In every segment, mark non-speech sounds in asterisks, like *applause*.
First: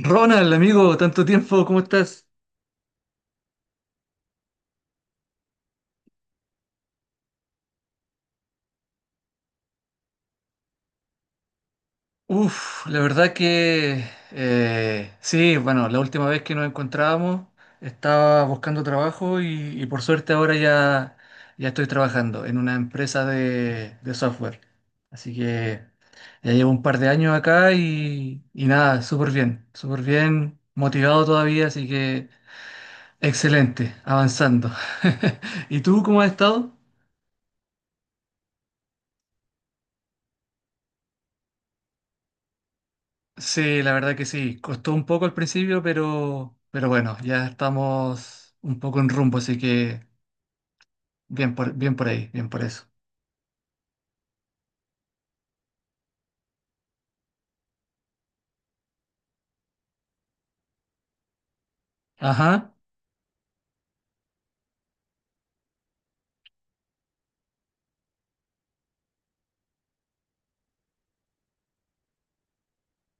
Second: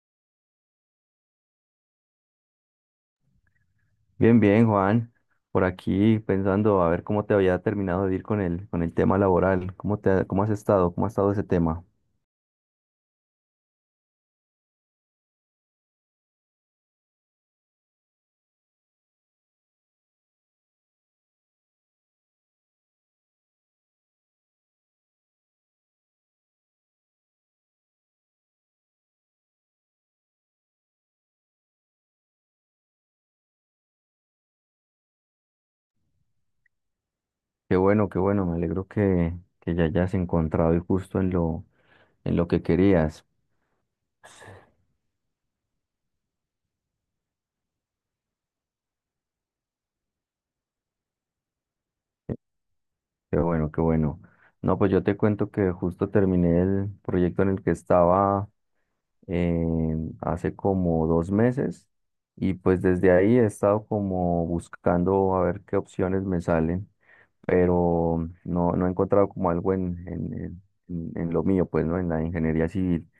Ronald, amigo, tanto tiempo, ¿cómo estás? Bien, bien, Juan. Por aquí pensando a ver cómo te había terminado de ir con con el tema laboral. ¿Cómo cómo has estado? ¿Cómo ha estado ese tema? Uf, la verdad que sí, bueno, la última vez que nos encontrábamos estaba buscando trabajo y por suerte ahora ya, ya estoy trabajando en una empresa de software. Así que ya llevo un par de años acá y nada, súper bien, motivado todavía, así que excelente, avanzando. *laughs* ¿Y tú cómo has estado? Qué bueno, qué bueno. Me alegro que ya hayas encontrado y justo en en lo que querías. Sí, la verdad que sí. Costó un poco al principio, pero bueno, ya estamos un poco en rumbo, así que bien por, bien por ahí, bien por eso. Qué bueno, qué bueno. No, pues yo te cuento que justo terminé el proyecto en el que estaba eh, hace como dos meses y Ajá. pues desde ahí he estado como buscando a ver qué opciones me salen, pero no, no he encontrado como algo en lo mío, pues, ¿no? En la ingeniería civil,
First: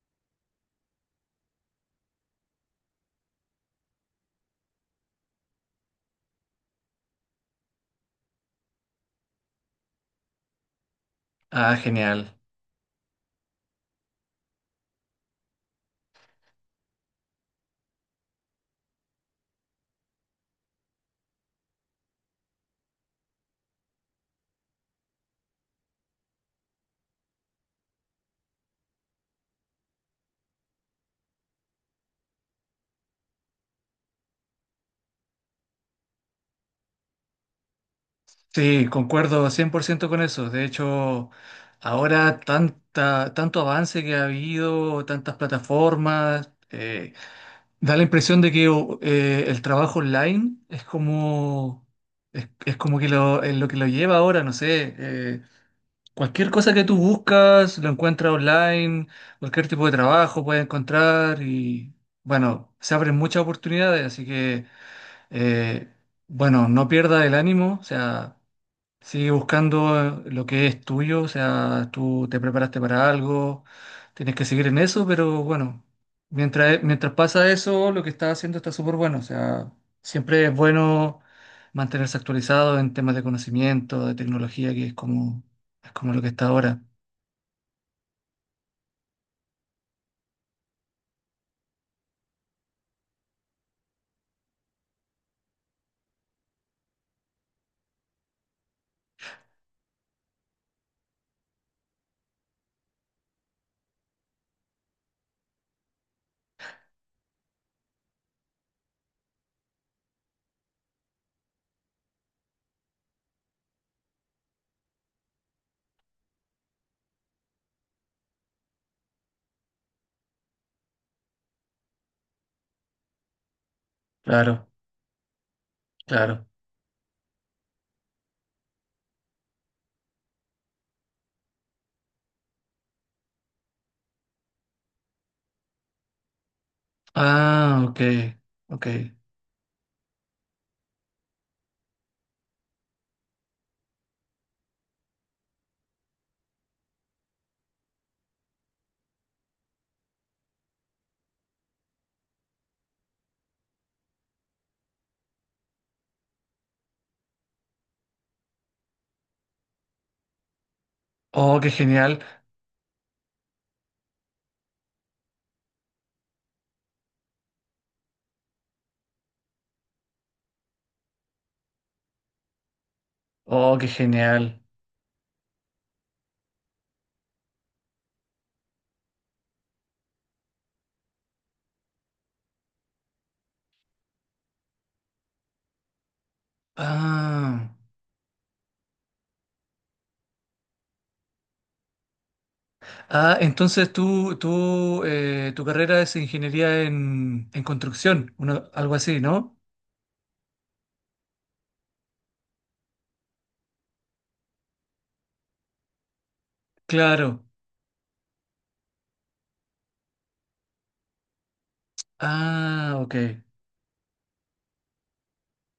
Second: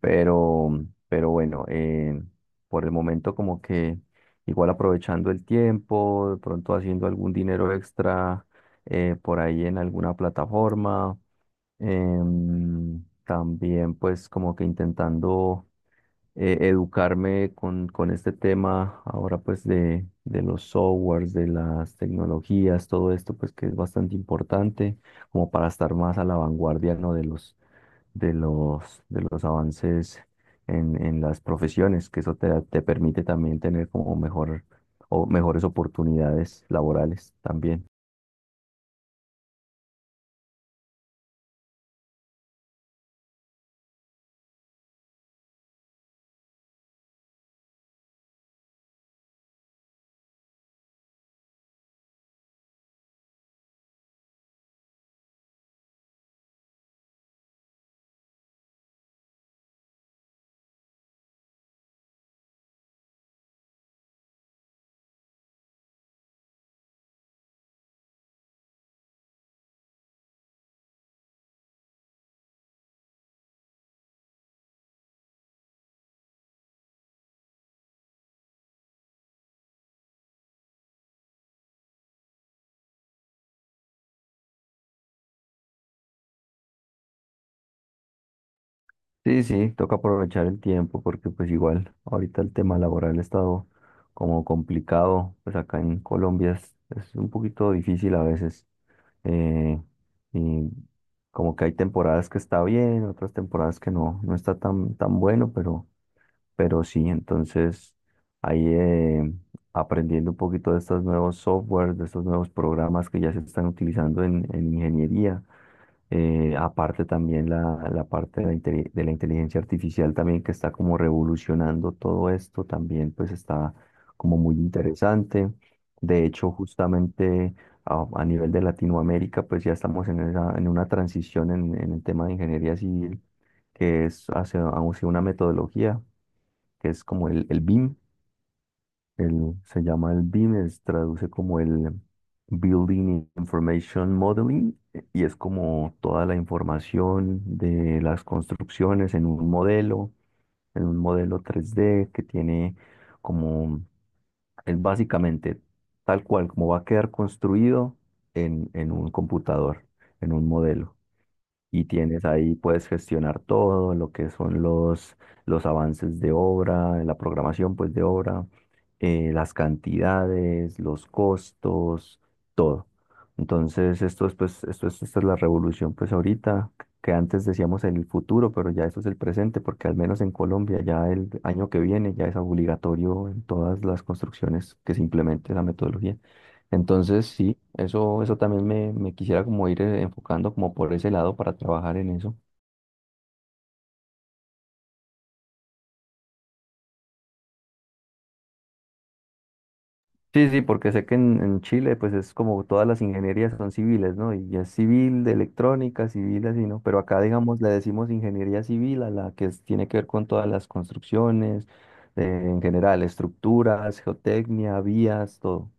pero bueno, por el momento como que igual aprovechando el tiempo, de pronto haciendo algún dinero extra por ahí en alguna plataforma. Ah, genial. También pues como que intentando educarme con este tema ahora pues de los softwares, de las tecnologías, todo esto pues que es bastante importante como para estar más a la vanguardia, ¿no? De los avances en las profesiones, que eso te permite también tener como mejor o mejores oportunidades laborales también. Sí, concuerdo 100% con eso. De hecho, ahora tanta, tanto avance que ha habido, tantas plataformas, da la impresión de que el trabajo online es como que lo, es lo que lo lleva ahora, no sé. Cualquier cosa que tú buscas, lo encuentras online, cualquier tipo de trabajo puedes encontrar y bueno, se abren muchas oportunidades, así que eh, bueno, no pierdas el ánimo, o sea, sí, buscando lo que es tuyo, o sea, tú te preparaste para algo, tienes que seguir en eso, pero bueno, mientras pasa eso, lo que estás haciendo está súper bueno, o sea, siempre es bueno mantenerse actualizado en temas de conocimiento, de tecnología, que es como lo que está ahora. Sí, sí, toca aprovechar el tiempo porque pues igual ahorita el tema laboral ha estado como complicado, pues acá en Colombia es un poquito difícil a veces. eh, y como que hay temporadas que está bien, otras temporadas que no, no está tan bueno, pero sí, entonces ahí aprendiendo un poquito de estos nuevos softwares, de estos nuevos programas que ya se están utilizando en ingeniería. Aparte también la parte de de la inteligencia artificial también que está como revolucionando todo esto, también pues está como muy Claro, interesante. De claro. hecho, justamente a nivel de Latinoamérica, pues ya estamos en una transición en el tema de ingeniería civil, que es hacia una metodología que es como el Ah, BIM, ok, ok. Se llama el BIM, traduce como el Building Information Modeling, y es como toda la información de las construcciones en un modelo tres d que tiene como, es básicamente tal cual como va a quedar construido en un computador, en un modelo Oh, qué y genial, tienes ahí, puedes gestionar todo lo que son los avances de obra, la programación pues de obra, las cantidades, los costos, todo. oh, qué Entonces, esto es genial. pues, esto es, esta es la revolución pues ahorita, que antes decíamos el futuro, pero ya eso es el presente, porque al menos en Colombia ya el año que viene ya es obligatorio en todas las construcciones que se implemente la metodología. Entonces, sí, Ah. eso también me quisiera como ir enfocando como por ese lado para trabajar en eso. Ah, entonces tu carrera es ingeniería en construcción, algo así, ¿no? Sí, sí, porque sé que en Chile pues es como todas las ingenierías son civiles, ¿no? Y es civil, de electrónica, civil así, ¿no? Pero acá, Claro. digamos, le decimos ingeniería civil a la que tiene que ver con todas las construcciones, en Ah, general, ok. estructuras, geotecnia, vías, todo.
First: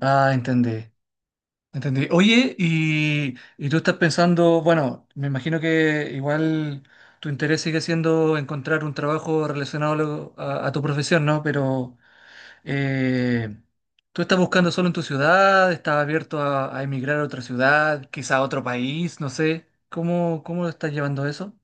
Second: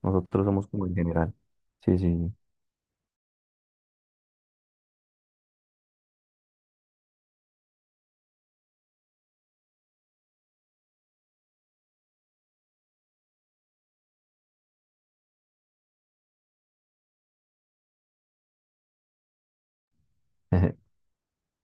Ah, Nosotros somos como entendí. en general. Sí, Entendí. sí. Oye, y tú estás pensando, bueno, me imagino que igual tu interés sigue siendo encontrar un trabajo relacionado a tu profesión, ¿no? Pero eh, ¿tú estás buscando solo en tu ciudad? ¿Estás abierto a emigrar a otra ciudad, quizá a otro país? No sé. ¿Cómo, Sí. cómo lo *laughs* estás llevando eso?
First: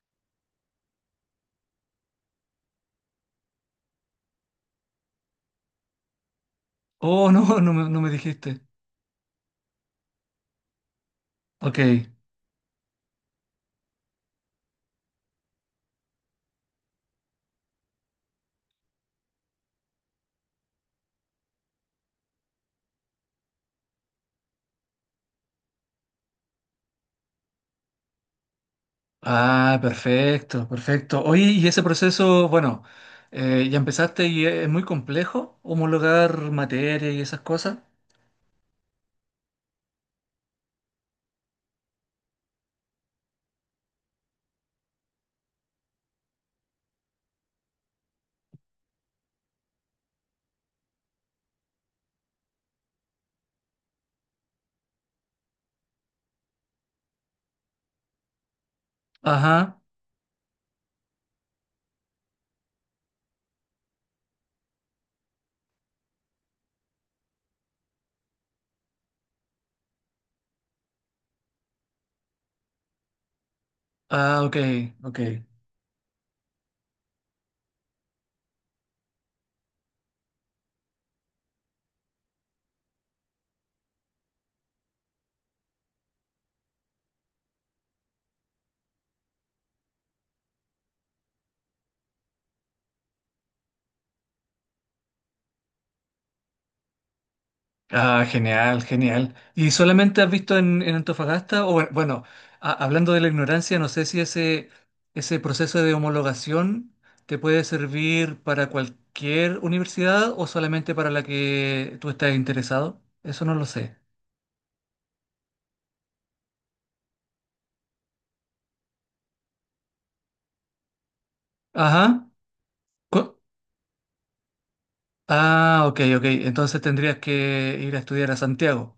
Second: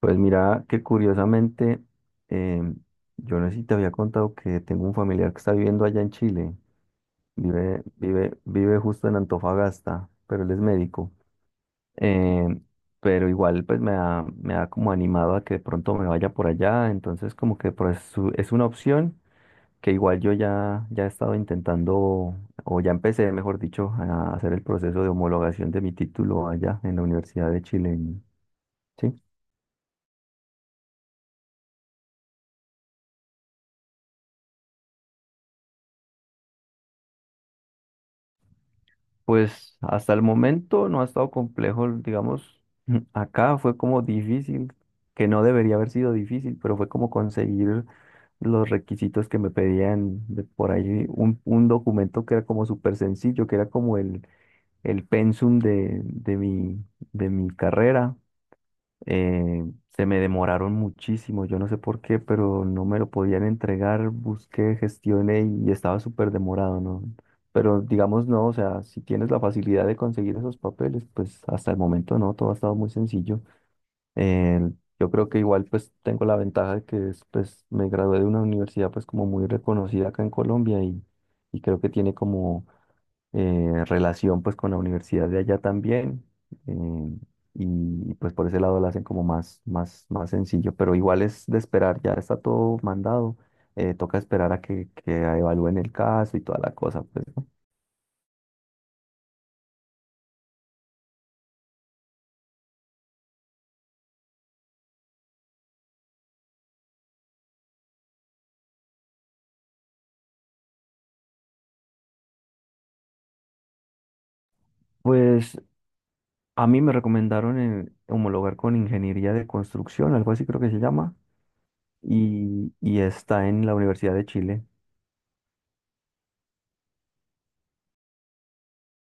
Pues mira que curiosamente, em, yo no sé si te había contado que tengo un familiar que está viviendo allá en Chile, Oh, no, no me, no me dijiste. vive justo en Antofagasta, pero él es médico. Ok. Em, pero igual pues me me ha como animado a que de pronto me vaya por allá, entonces como que pues, es una opción que igual yo ya he estado intentando, o ya empecé, mejor dicho, a hacer el proceso de homologación de mi título allá en la Universidad de Chile. ¿Sí? Ah, perfecto, perfecto. Oye, y ese proceso, bueno, ya empezaste y es muy complejo homologar materia y esas cosas. Pues hasta el momento no ha estado complejo, digamos, *clears throat* *laughs* acá fue como difícil, que no debería haber sido difícil, pero fue como conseguir los requisitos que me pedían de por ahí, un documento que era como súper sencillo, que era como el pensum de de mi carrera, eh, Ajá. se me demoraron muchísimo, yo no sé por qué, pero no me lo podían entregar, busqué, gestioné y estaba súper demorado, ¿no? Pero digamos, no, o sea, si tienes la facilidad de conseguir esos papeles, pues hasta el momento no, todo ha estado muy sencillo. Ah, ok, Eh, yo ok. creo que igual pues tengo la ventaja de que es, pues me gradué de una universidad pues como muy reconocida acá en Colombia y creo que tiene como relación pues con la universidad de allá también. eh, y pues por ese lado lo hacen como más sencillo, pero igual es de esperar, ya está todo mandado, toca esperar a que evalúen el caso y toda la cosa, pues, ¿no? Ah, genial, genial. ¿Y solamente has visto en Antofagasta? O bueno, hablando de la ignorancia, no sé si ese, ese proceso de homologación te puede servir para cualquier universidad o solamente para la que tú estás interesado. Eso no lo sé. Pues a mí me recomendaron homologar con ingeniería de construcción, algo así creo que se llama, Ajá. Y Cu- está en la Universidad de Chile. Ah, ok, ok. Entonces tendrías que ir a estudiar a Santiago.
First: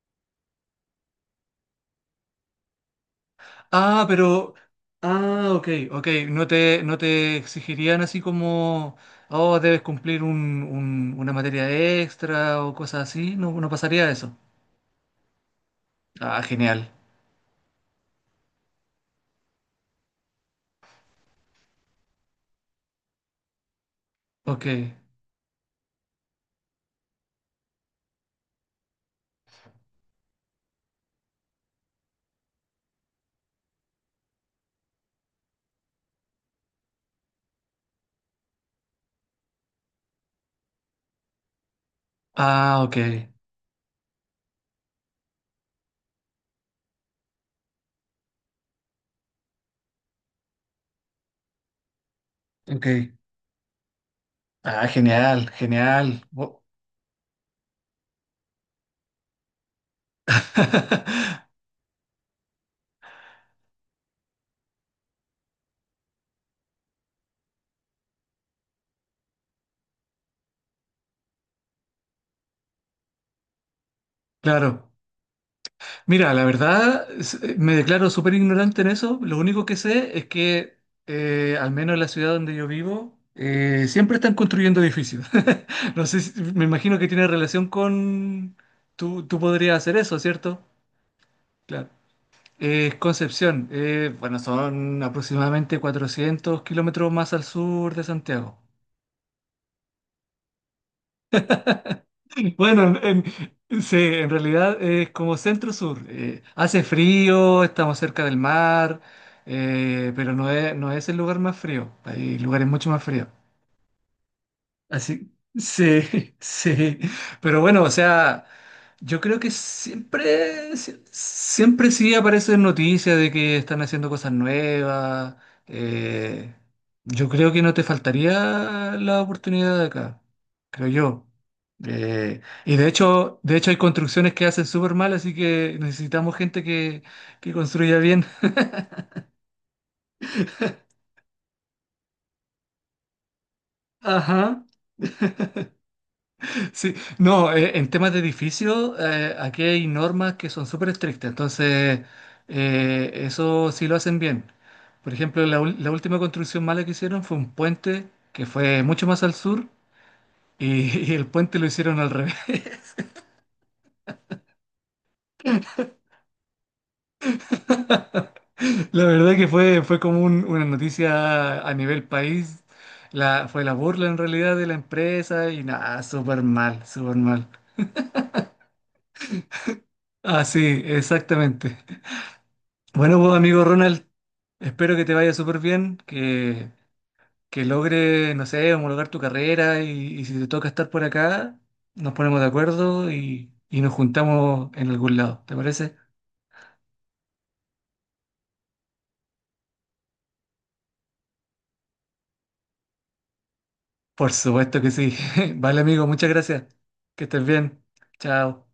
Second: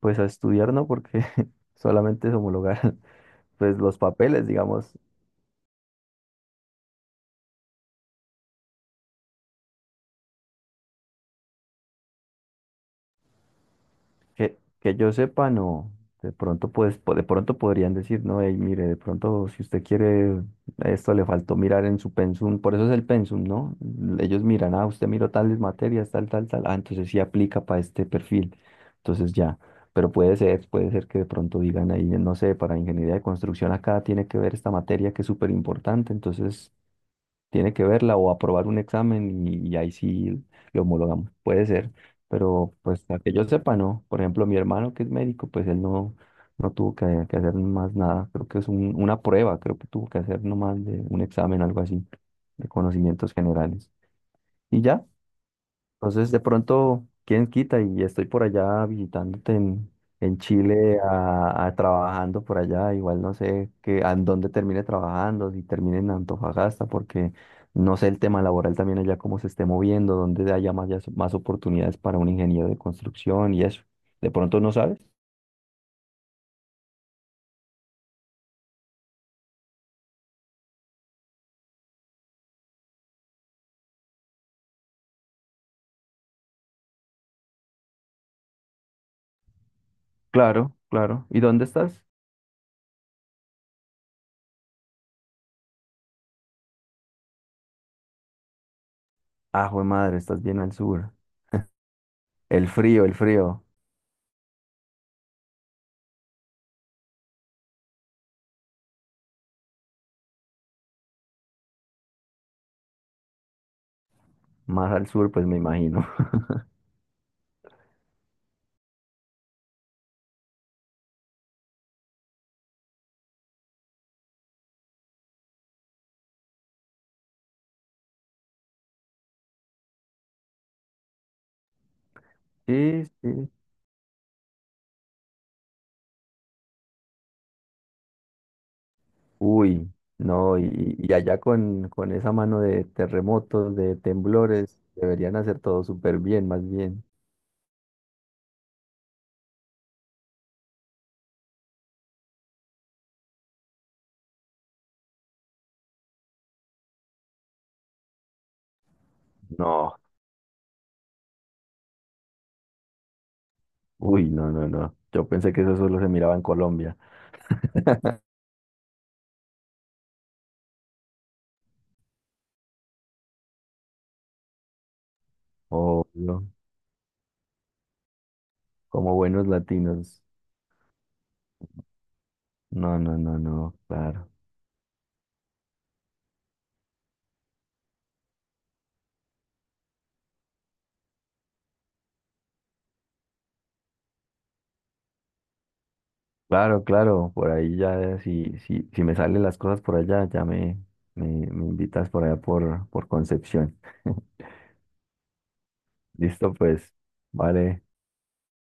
Pues a estudiar no, porque *laughs* solamente es homologar *laughs* pues los Ah, papeles, pero. digamos. Ah, ok, ok. No te exigirían así como. Oh, debes cumplir una materia extra o cosas así. No, no pasaría eso. Que yo sepa, no. De Ah, pronto, genial. pues, de pronto podrían decir, no, hey, mire, de pronto, si usted quiere, esto le faltó mirar en su pensum, por eso es el pensum, ¿no? Ellos Ok. miran, ah, usted miró tales materias, tal, tal, tal, ah, entonces sí aplica para este perfil, entonces ya. Pero puede ser que de pronto digan ahí, no sé, para ingeniería de construcción acá tiene que ver esta materia que es súper importante, entonces tiene que verla o aprobar un examen y ahí sí lo homologamos. Puede ser, pero Ah, ok. pues a que yo sepa, no. Por ejemplo, mi hermano que es médico, pues él no, no tuvo que hacer más nada. Creo que es una prueba, creo que tuvo que hacer nomás de un examen, algo así, de Ok. conocimientos generales. Y Ah, ya. genial, genial. Entonces, de pronto, ¿quién quita? Y estoy por allá visitándote en Chile, *laughs* trabajando por allá. Igual no sé qué, a dónde termine trabajando, si termine en Antofagasta, porque no sé el tema laboral también allá cómo se esté moviendo, dónde haya más, más oportunidades para un ingeniero de construcción y eso. ¿De pronto no Claro. sabes? Mira, la verdad, me declaro súper ignorante en eso. Lo único que sé es que, al menos en la ciudad donde yo vivo, siempre están construyendo edificios. *laughs* No sé, me imagino que tiene relación con... Tú podrías hacer eso, ¿cierto? Claro, claro. ¿Y dónde Claro. estás? Concepción, bueno, son aproximadamente 400 km más al sur de Santiago. Ah, jue madre, estás bien al sur. *laughs* El Bueno, frío, el frío. Sí, en realidad es como centro-sur. Hace frío, estamos cerca del mar, pero no es, no es el lugar más frío. Hay lugares mucho más fríos. Más al sur, Así, pues me imagino. *laughs* sí, *laughs* sí. Pero bueno, o sea, yo creo que siempre, siempre sí aparecen noticias de que están haciendo cosas nuevas. eh, yo creo que no te faltaría la oportunidad de acá, creo yo. Y Sí, sí. de hecho hay construcciones que hacen súper mal, así que necesitamos gente que construya bien. Uy, no, y allá con esa mano de terremotos, de *laughs* Ajá. temblores, deberían hacer todo súper bien, más Sí, bien. no, en temas de edificio, aquí hay normas que son súper estrictas, entonces eso sí lo hacen bien. Por ejemplo, la última construcción mala que hicieron fue un puente que fue mucho más al sur No, y, *laughs* y el puente lo hicieron al revés. *laughs* uy, no, no, no. Yo pensé que eso solo se miraba en Colombia. La verdad que fue, fue como una noticia a nivel país, la, fue la burla en realidad de la empresa y nada, O súper mal, súper mal. como buenos latinos. Ah, sí, exactamente. No, no, Bueno, pues, no, amigo no, Ronald, claro. espero que te vaya súper bien, que logre, no sé, homologar tu carrera y si te toca estar por acá, nos ponemos de acuerdo y nos juntamos en algún lado, ¿te parece? Claro, claro, por ahí ya, si, si, si me salen las cosas por allá, me invitas por allá por Concepción. *laughs* Por supuesto que sí. *laughs* Vale, amigo, muchas Listo, gracias. pues, Que estés vale. bien. Chao.